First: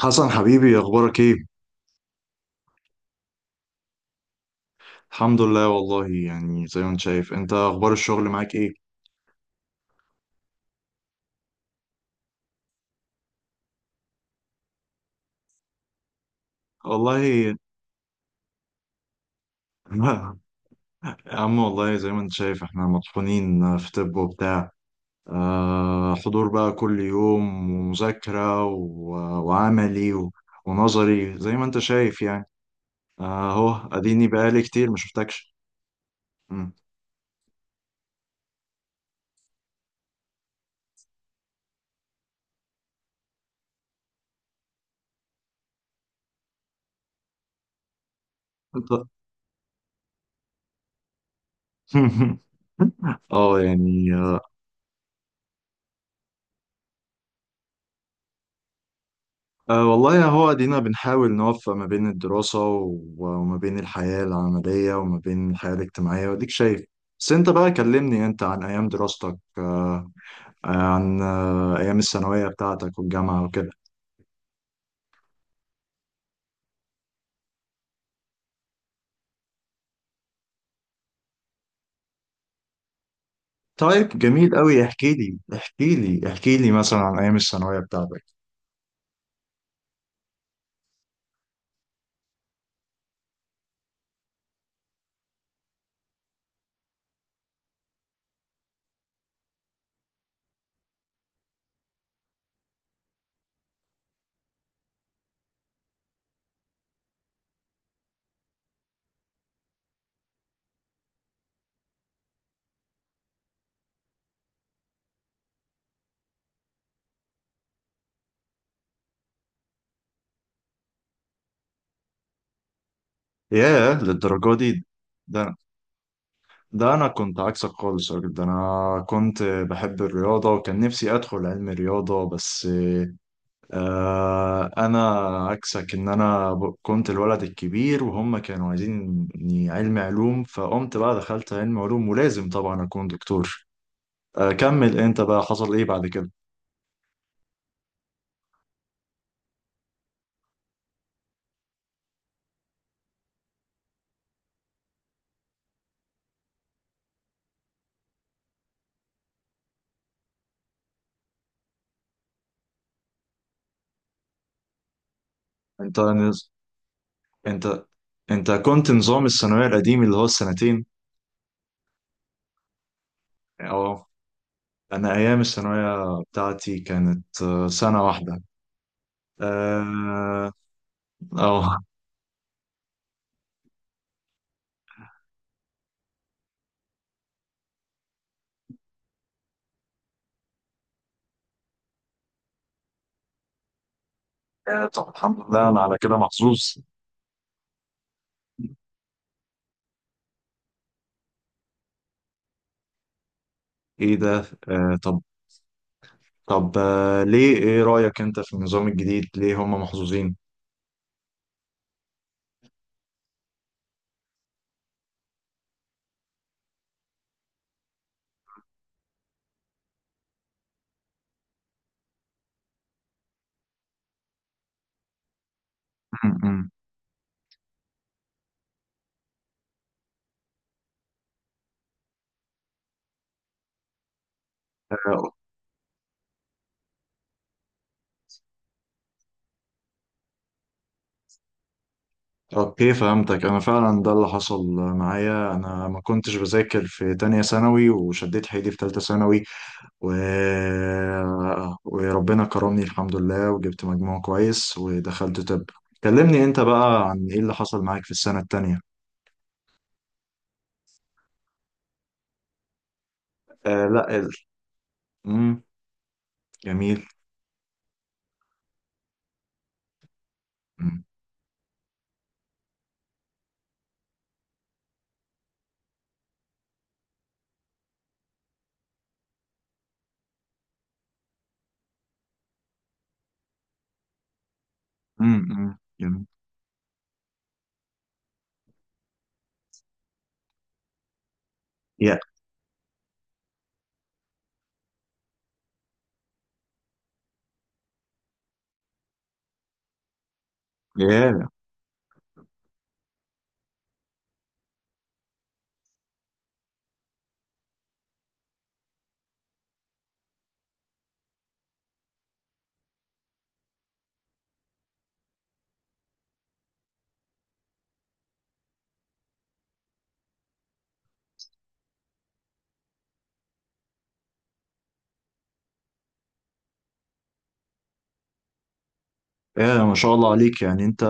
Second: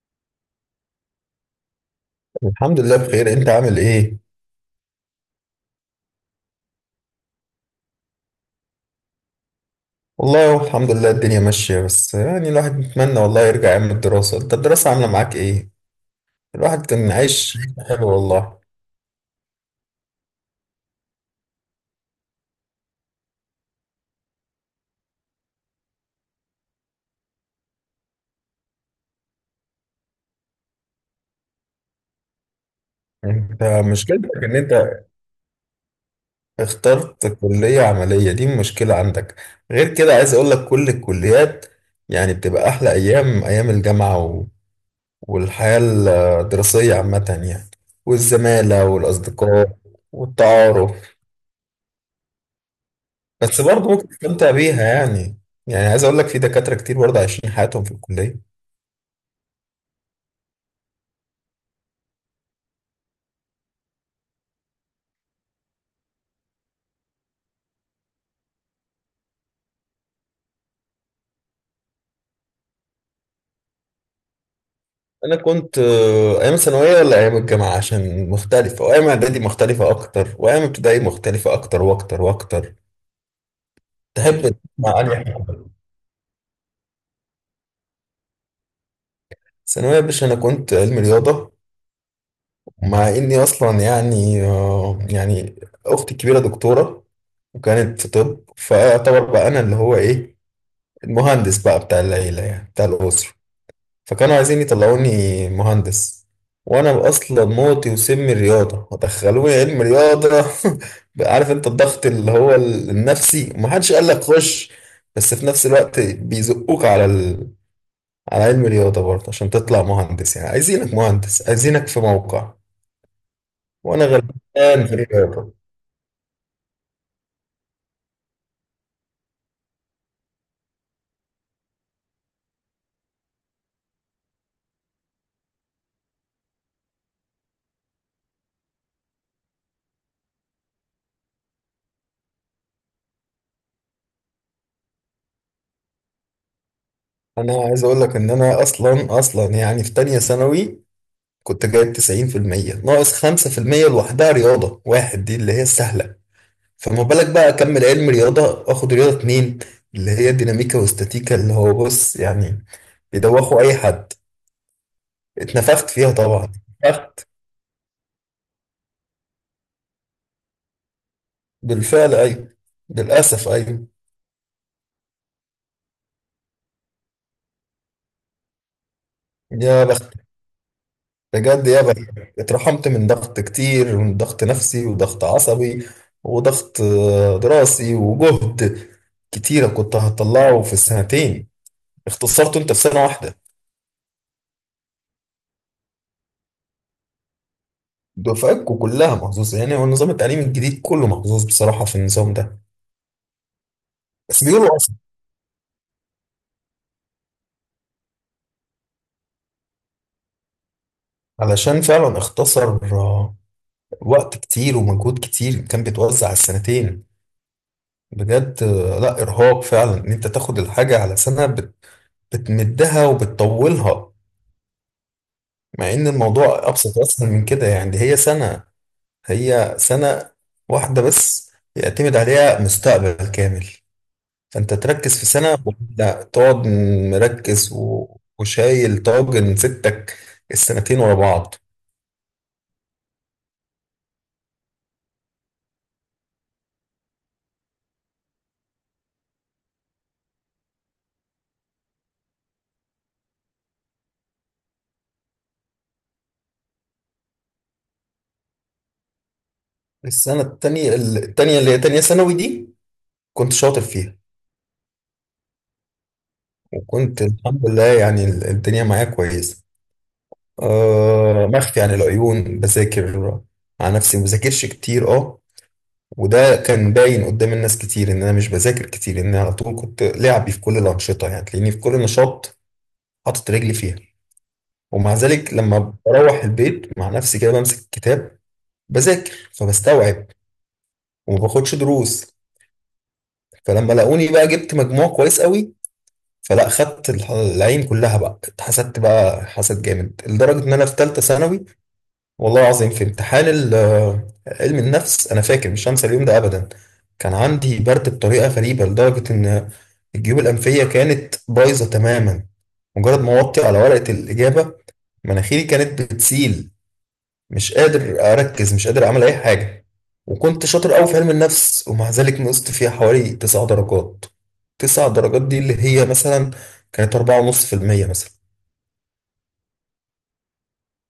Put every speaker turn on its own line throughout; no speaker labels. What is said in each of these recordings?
حسن، حبيبي، اخبارك ايه؟
الحمد لله بخير. انت عامل ايه؟
الحمد لله، والله يعني زي ما انت شايف. انت اخبار الشغل معاك ايه؟
والله هو الحمد لله الدنيا ماشية، بس يعني الواحد بيتمنى والله يرجع ايام الدراسة. انت الدراسة عاملة معاك ايه؟ الواحد كان
والله.
عايش. حلو والله.
يا عم، والله زي ما انت شايف احنا مطحونين في طب وبتاع. آه، حضور بقى كل يوم ومذاكرة وعملي ونظري زي ما انت شايف يعني.
انت
اهو اديني
مشكلتك ان
بقالي كتير ما
انت
شفتكش. مم.
اخترت كلية عملية، دي مشكلة عندك. غير كده عايز اقول لك كل الكليات يعني بتبقى احلى ايام ايام الجامعة والحياة الدراسية عامة يعني، والزمالة
انت-
والاصدقاء والتعارف.
اه
بس برضه ممكن
يعني
تستمتع بيها يعني. يعني عايز اقول لك في دكاتره كتير برضه عايشين حياتهم في الكليه.
أه، والله هو دينا بنحاول نوفق ما بين الدراسة وما بين الحياة العملية وما بين الحياة الاجتماعية وديك شايف. بس انت بقى كلمني انت عن ايام دراستك. أه آه، عن ايام الثانوية بتاعتك والجامعة وكده.
انا كنت ايام ثانويه ولا ايام الجامعه؟ عشان مختلفه، وايام اعدادي مختلفه اكتر، وايام ابتدائي مختلفه اكتر واكتر واكتر.
طيب
تحب
جميل قوي،
تسمع
احكي
انهي
لي
حاجه؟
احكي لي احكي لي مثلا عن ايام الثانوية بتاعتك.
ثانويه يا باشا. انا كنت علمي رياضه، مع اني اصلا يعني يعني اختي الكبيره دكتوره وكانت في طب، فاعتبر بقى انا اللي هو ايه، المهندس بقى بتاع العيله يعني بتاع الاسره. فكانوا عايزين يطلعوني مهندس، وانا اصلا موتي وسمي الرياضه، ودخلوني علم رياضه عارف انت الضغط اللي هو النفسي ومحدش قال لك خش، بس في نفس الوقت بيزقوك على على علم رياضه برضه عشان تطلع مهندس، يعني عايزينك مهندس، عايزينك في موقع.
ياه،
وانا
للدرجة دي؟
غلبان في الرياضه.
ده ده انا كنت عكسك خالص يا راجل، ده انا كنت بحب الرياضة وكان نفسي ادخل علم رياضة بس. انا عكسك، ان انا كنت الولد الكبير وهم كانوا عايزيني علم علوم، فقمت بقى دخلت علم علوم، ولازم طبعا اكون دكتور. كمل انت بقى، حصل ايه بعد كده؟
انا عايز اقول لك ان انا اصلا يعني في تانية ثانوي كنت جايب 90% ناقص 5%، لوحدها رياضه واحد دي اللي هي السهله. فما بالك بقى اكمل علم رياضه واخد رياضه اتنين، اللي هي ديناميكا واستاتيكا، اللي هو بص يعني بيدوخوا اي حد. اتنفخت
انت
فيها طبعا.
نز...
اتنفخت.
انت انت كنت نظام الثانوية القديم اللي هو السنتين.
بالفعل ايوه. للاسف ايوه.
اه، انا ايام الثانوية بتاعتي كانت سنة واحدة.
يا بخت،
اه.
بجد
آه.
يا بخت. اترحمت من ضغط كتير، من ضغط نفسي وضغط عصبي وضغط دراسي، وجهد كتيرة كنت هطلعه في السنتين اختصرته انت في سنة واحدة.
طب الحمد لله، انا على كده محظوظ.
دفعتكم كلها محظوظة يعني، هو النظام التعليمي الجديد كله محظوظ بصراحة في النظام ده.
ايه ده
بس بيقولوا
طب. طب ليه؟ ايه رأيك انت في النظام الجديد؟ ليه هم محظوظين؟
علشان فعلا اختصر وقت كتير ومجهود كتير كان بيتوزع على السنتين. بجد لا إرهاق فعلا إن أنت تاخد الحاجة على سنة بتمدها وبتطولها، مع إن الموضوع
م-م.
أبسط وأسهل من كده يعني. دي هي سنة واحدة بس يعتمد عليها مستقبل كامل. فأنت تركز في
آه،
سنة ولا تقعد وشايل طاجن ستك السنتين ورا بعض.
اوكي، فهمتك. انا فعلا ده اللي حصل معايا، انا ما كنتش بذاكر في تانية ثانوي وشديت حيلي في تالتة ثانوي، و... وربنا كرمني الحمد لله وجبت مجموع كويس ودخلت طب. كلمني انت بقى عن ايه اللي حصل معاك في السنة التانية.
السنة التانية اللي هي تانية ثانوي دي كنت شاطر
آه لا،
فيها.
مم. جميل.
وكنت الحمد لله يعني الدنيا معايا كويسة.
مم.
آه، مخفي عن العيون بذاكر على نفسي، ما بذاكرش كتير اه. وده كان باين قدام الناس كتير ان انا مش بذاكر كتير، ان انا على طول كنت لعبي في كل الانشطه، يعني تلاقيني في كل نشاط حاطط رجلي فيها. ومع
م-م.
ذلك
مم.
لما
جميل.
بروح البيت مع نفسي كده بمسك الكتاب بذاكر فبستوعب، وما باخدش
يا
دروس. فلما لاقوني بقى جبت مجموع كويس قوي، فلا خدت العين كلها بقى، اتحسدت بقى حسد جامد لدرجة ان انا في ثالثة
يا
ثانوي والله العظيم، في امتحان علم النفس، انا فاكر مش هنسى اليوم ده ابدا. كان عندي برد بطريقة غريبة لدرجة ان الجيوب الانفية كانت بايظة تماما. مجرد ما وطي على ورقة الاجابة مناخيري كانت بتسيل، مش قادر اركز، مش قادر اعمل اي حاجه. وكنت شاطر قوي في علم النفس ومع ذلك نقصت فيها حوالي 9 درجات. 9 درجات دي اللي هي مثلا كانت 4.5% مثلا.
يا ما شاء الله عليك. يعني انت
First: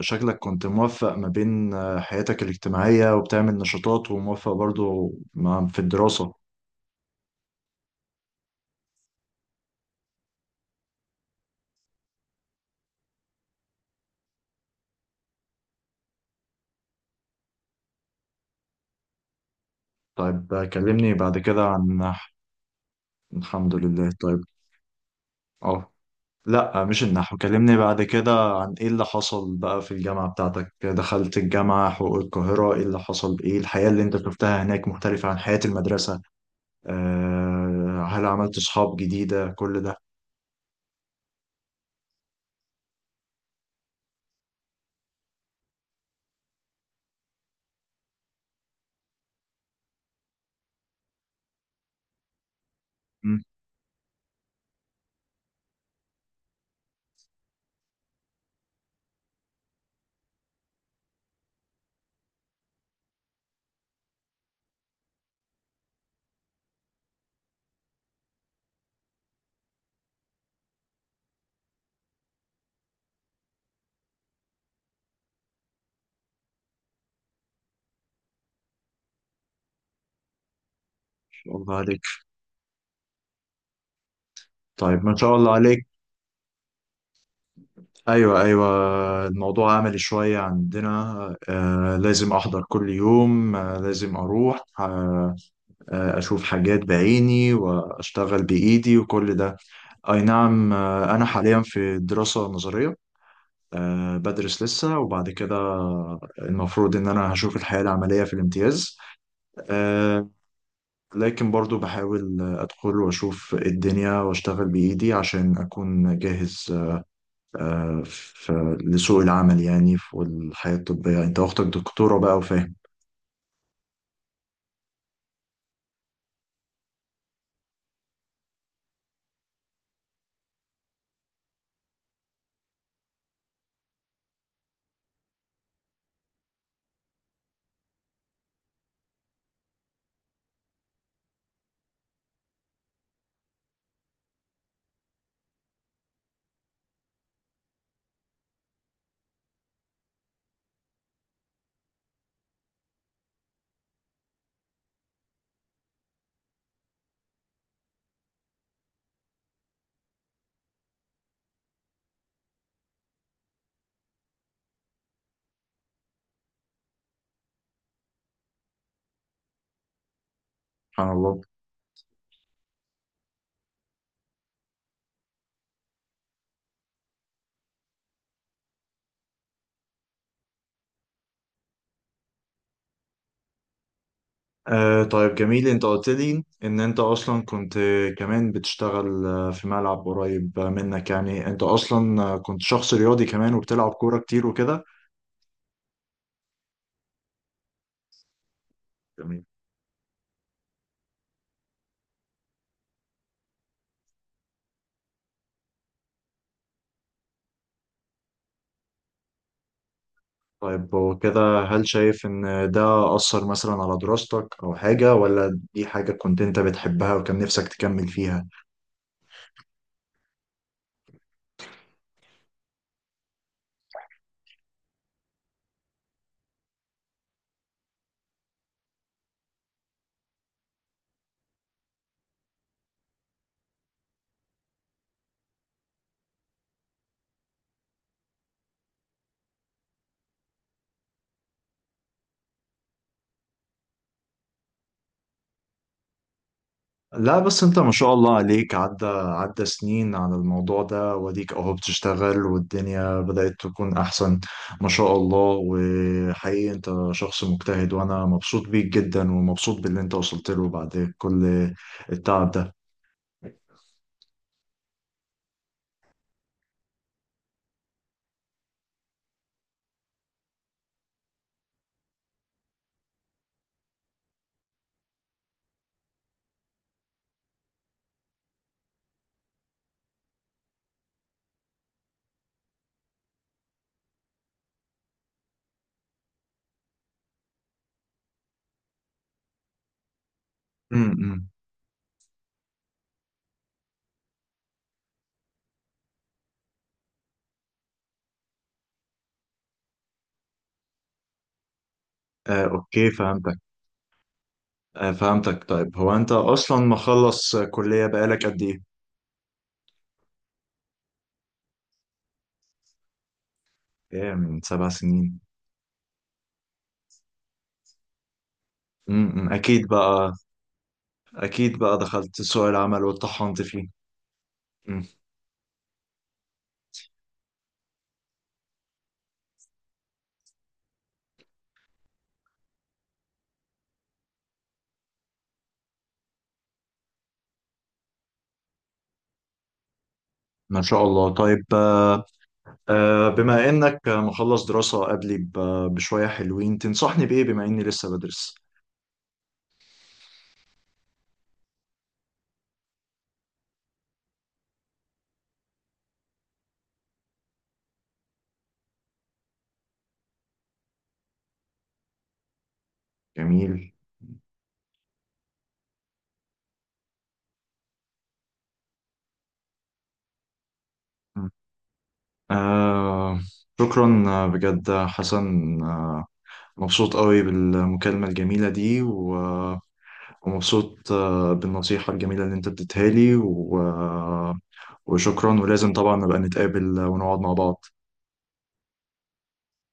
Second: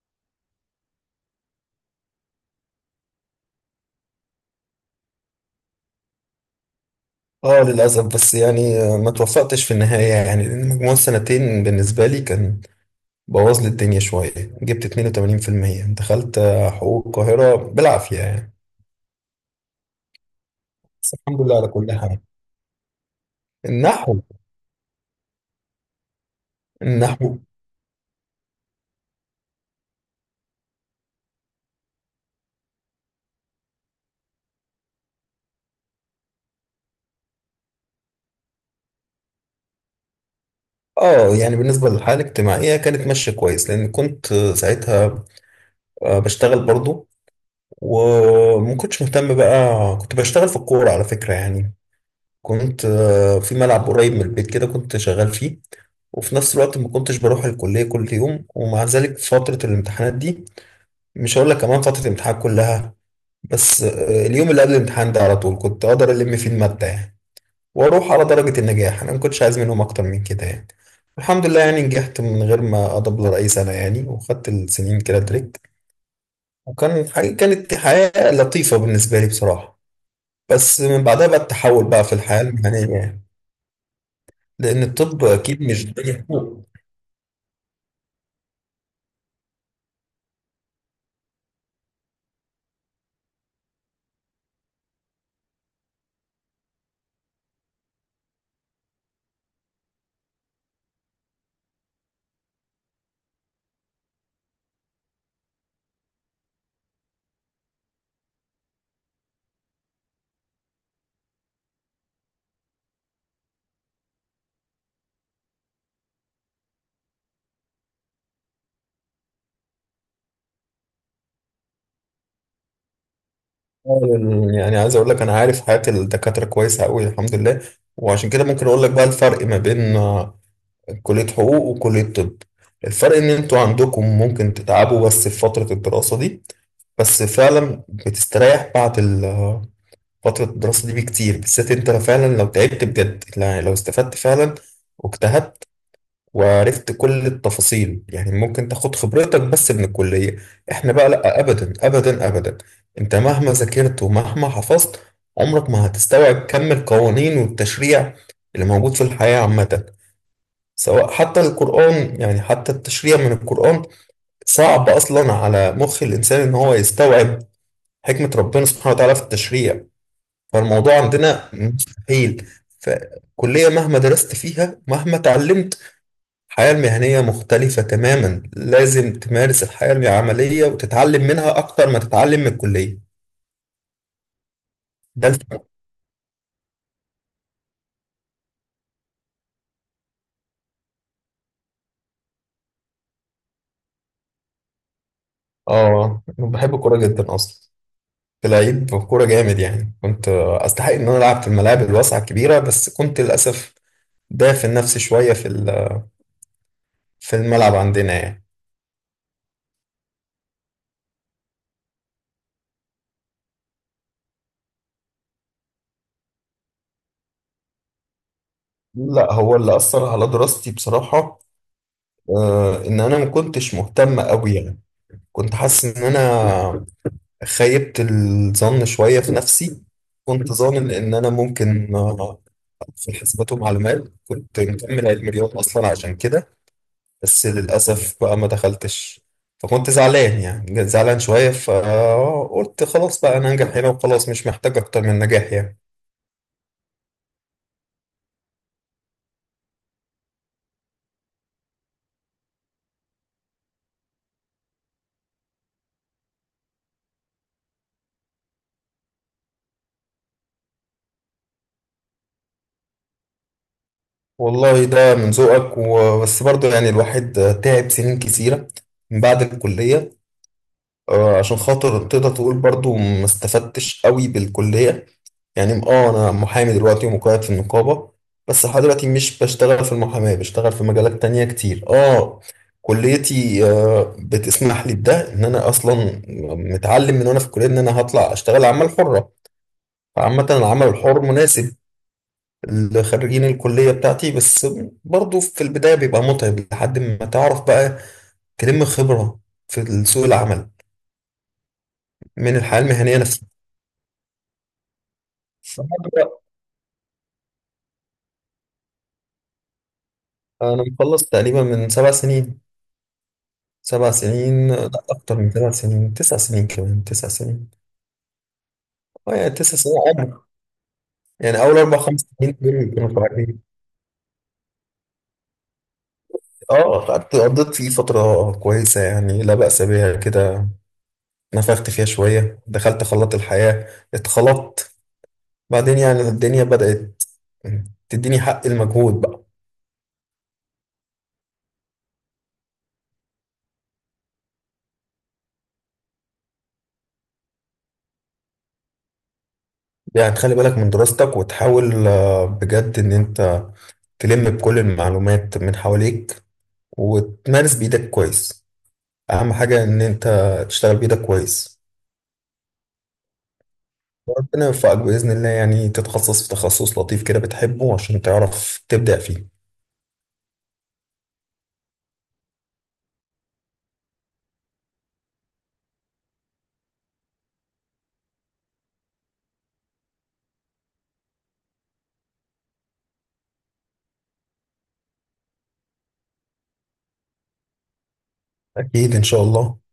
شكلك كنت موفق ما بين حياتك الاجتماعية وبتعمل نشاطات، وموفق برضو في الدراسة.
اه للأسف، بس يعني ما توفقتش في النهاية يعني، لأن مجموع السنتين بالنسبة لي كان بوظ لي الدنيا شوية. جبت 82% دخلت حقوق القاهرة بالعافية يعني.
طيب كلمني
بس
بعد
الحمد لله
كده
على
عن
كل حال.
النحو. الحمد لله،
النحو.
طيب. اه لا، مش النحو،
النحو.
كلمني بعد كده عن ايه اللي حصل بقى في الجامعة بتاعتك. دخلت الجامعة حقوق القاهرة، ايه اللي حصل؟ ايه الحياة اللي انت شفتها هناك؟ مختلفة عن حياة المدرسة؟ هل عملت صحاب جديدة كل ده؟
اه يعني بالنسبة للحالة الاجتماعية كانت ماشية كويس، لأن كنت ساعتها بشتغل برضو. وما كنتش مهتم بقى، كنت بشتغل في الكورة على فكرة يعني. كنت
ما
في ملعب قريب من البيت كده، كنت شغال فيه. وفي نفس الوقت ما كنتش بروح الكلية كل يوم. ومع ذلك فترة الامتحانات دي، مش هقول لك كمان فترة الامتحان كلها، بس اليوم اللي قبل الامتحان ده على طول كنت أقدر ألم فيه المادة يعني، وأروح على درجة النجاح. أنا ما كنتش عايز منهم أكتر من كده يعني. الحمد لله يعني نجحت من غير ما أدبلر أي سنة يعني، وخدت السنين كده تريك. وكان حاجة، كانت حياة لطيفة بالنسبة لي بصراحة. بس من بعدها بقى
شاء الله
التحول
عليك.
بقى في الحياة المهنية يعني، لأن
طيب ما
الطب
شاء الله
أكيد
عليك.
مش زي حقوق.
ايوه، ايوه، الموضوع عملي شويه عندنا. لازم احضر كل يوم، لازم اروح، اشوف حاجات بعيني واشتغل بايدي وكل ده. اي نعم، انا حاليا في دراسه نظريه، بدرس لسه، وبعد كده المفروض ان انا هشوف الحياه العمليه في الامتياز. آه لكن برضو بحاول ادخل واشوف الدنيا واشتغل بايدي عشان اكون جاهز في لسوق العمل يعني. في والحياة الطبية انت اختك دكتورة بقى وفاهم.
يعني عايز أقول لك أنا عارف حياة الدكاترة كويسة أوي الحمد لله. وعشان كده ممكن أقول لك بقى الفرق ما بين كلية حقوق وكلية طب. الفرق إن أنتوا عندكم ممكن تتعبوا بس في فترة الدراسة دي، بس فعلا بتستريح بعد فترة الدراسة دي بكتير. بالذات أنت فعلا لو تعبت بجد يعني، لو استفدت فعلا واجتهدت وعرفت كل التفاصيل يعني، ممكن تاخد خبرتك بس من الكلية. احنا بقى لا، ابدا ابدا ابدا. انت مهما ذاكرت ومهما حفظت عمرك ما هتستوعب كم القوانين والتشريع اللي موجود في الحياة عامة، سواء حتى القرآن، يعني حتى التشريع من القرآن صعب أصلا على مخ الإنسان إن هو يستوعب حكمة ربنا سبحانه وتعالى في التشريع. فالموضوع
سبحان الله.
عندنا مستحيل. فكلية مهما درست فيها مهما اتعلمت، الحياة المهنية مختلفة تماما. لازم تمارس الحياة العملية وتتعلم منها أكتر ما تتعلم من الكلية. ده
طيب
الفرق.
جميل، انت قلت لي ان انت اصلا كنت كمان بتشتغل في ملعب قريب منك. يعني انت اصلا كنت شخص رياضي كمان وبتلعب كورة كتير وكده.
آه، أنا بحب الكورة جدا أصلا. كنت لعيب كورة
جميل.
جامد يعني، كنت أستحق إن أنا ألعب في الملاعب الواسعة الكبيرة، بس كنت للأسف دافن نفسي شوية في في الملعب عندنا يعني.
طيب وكده هل شايف ان ده أثر مثلا على دراستك او حاجة؟ ولا دي حاجة كنت انت بتحبها وكان نفسك تكمل فيها؟
لا، هو اللي أثر على دراستي بصراحة إن أنا ما كنتش مهتم أوي يعني. كنت حاسس إن أنا خيبت الظن شوية في نفسي. كنت ظانن إن أنا ممكن في حسابات ومعلومات كنت مكمل علم رياضة أصلا عشان كده. بس للأسف بقى ما دخلتش. فكنت زعلان، يعني زعلان شوية، فقلت خلاص بقى أنا أنجح هنا وخلاص، مش محتاج أكتر من نجاح يعني.
لا بس انت ما شاء الله عليك، عدى عدى سنين على الموضوع ده، وديك اهو بتشتغل والدنيا بدأت تكون احسن. ما شاء الله. وحقيقي انت شخص مجتهد، وانا مبسوط بيك جدا ومبسوط باللي انت وصلت له بعد كل التعب ده.
والله ده من ذوقك، وبس برضه يعني الواحد تعب سنين كتيرة من بعد الكلية عشان خاطر تقدر تقول برضه ما استفدتش قوي بالكلية. يعني اه انا محامي دلوقتي ومقيد في النقابة، بس لحد دلوقتي مش بشتغل في المحاماة، بشتغل في مجالات تانية كتير اه. كليتي بتسمح لي بده، ان انا اصلا متعلم من وانا في الكلية ان انا هطلع اشتغل عمل حرة. فعامة العمل الحر
امم.
مناسب لخريجين الكلية بتاعتي، بس برضو في البداية بيبقى متعب لحد ما تعرف بقى تلم خبرة في سوق العمل من الحياة
اوكي،
المهنية نفسها.
فهمتك. فهمتك. طيب هو انت
فأنا
اصلا مخلص كلية بقالك قد ايه؟
أنا مخلص تقريبا من 7 سنين. سبع
ايه، من
سنين
سبع
لا، أكتر
سنين
من 7 سنين، 9 سنين. كمان 9 سنين. اه يعني تسع
اكيد
سنين
بقى،
عمر. يعني
اكيد
أول
بقى
أربع خمس
دخلت
سنين
سوق
دول
العمل
كانوا
واتطحنت
صعبين.
فيه.
اه قعدت قضيت فيه فترة كويسة يعني، لا بأس بيها كده. نفخت فيها شوية، دخلت خلاط الحياة اتخلطت. بعدين يعني الدنيا بدأت تديني حق المجهود بقى.
ما شاء الله. طيب بما انك مخلص دراسة قبلي بشوية حلوين، تنصحني بإيه بما اني لسه بدرس؟
يعني تخلي بالك من دراستك وتحاول بجد إن أنت تلم بكل المعلومات من حواليك وتمارس بإيدك كويس. أهم حاجة إن أنت تشتغل بإيدك كويس،
جميل.
وربنا يوفقك بإذن الله، يعني تتخصص في تخصص لطيف كده بتحبه عشان تعرف تبدع فيه.
آه، شكرا بجد حسن. آه، مبسوط قوي بالمكالمة الجميلة دي ومبسوط بالنصيحة الجميلة اللي انت اديتها لي وشكرا. ولازم طبعا نبقى نتقابل ونقعد مع بعض.
أكيد إن شاء الله.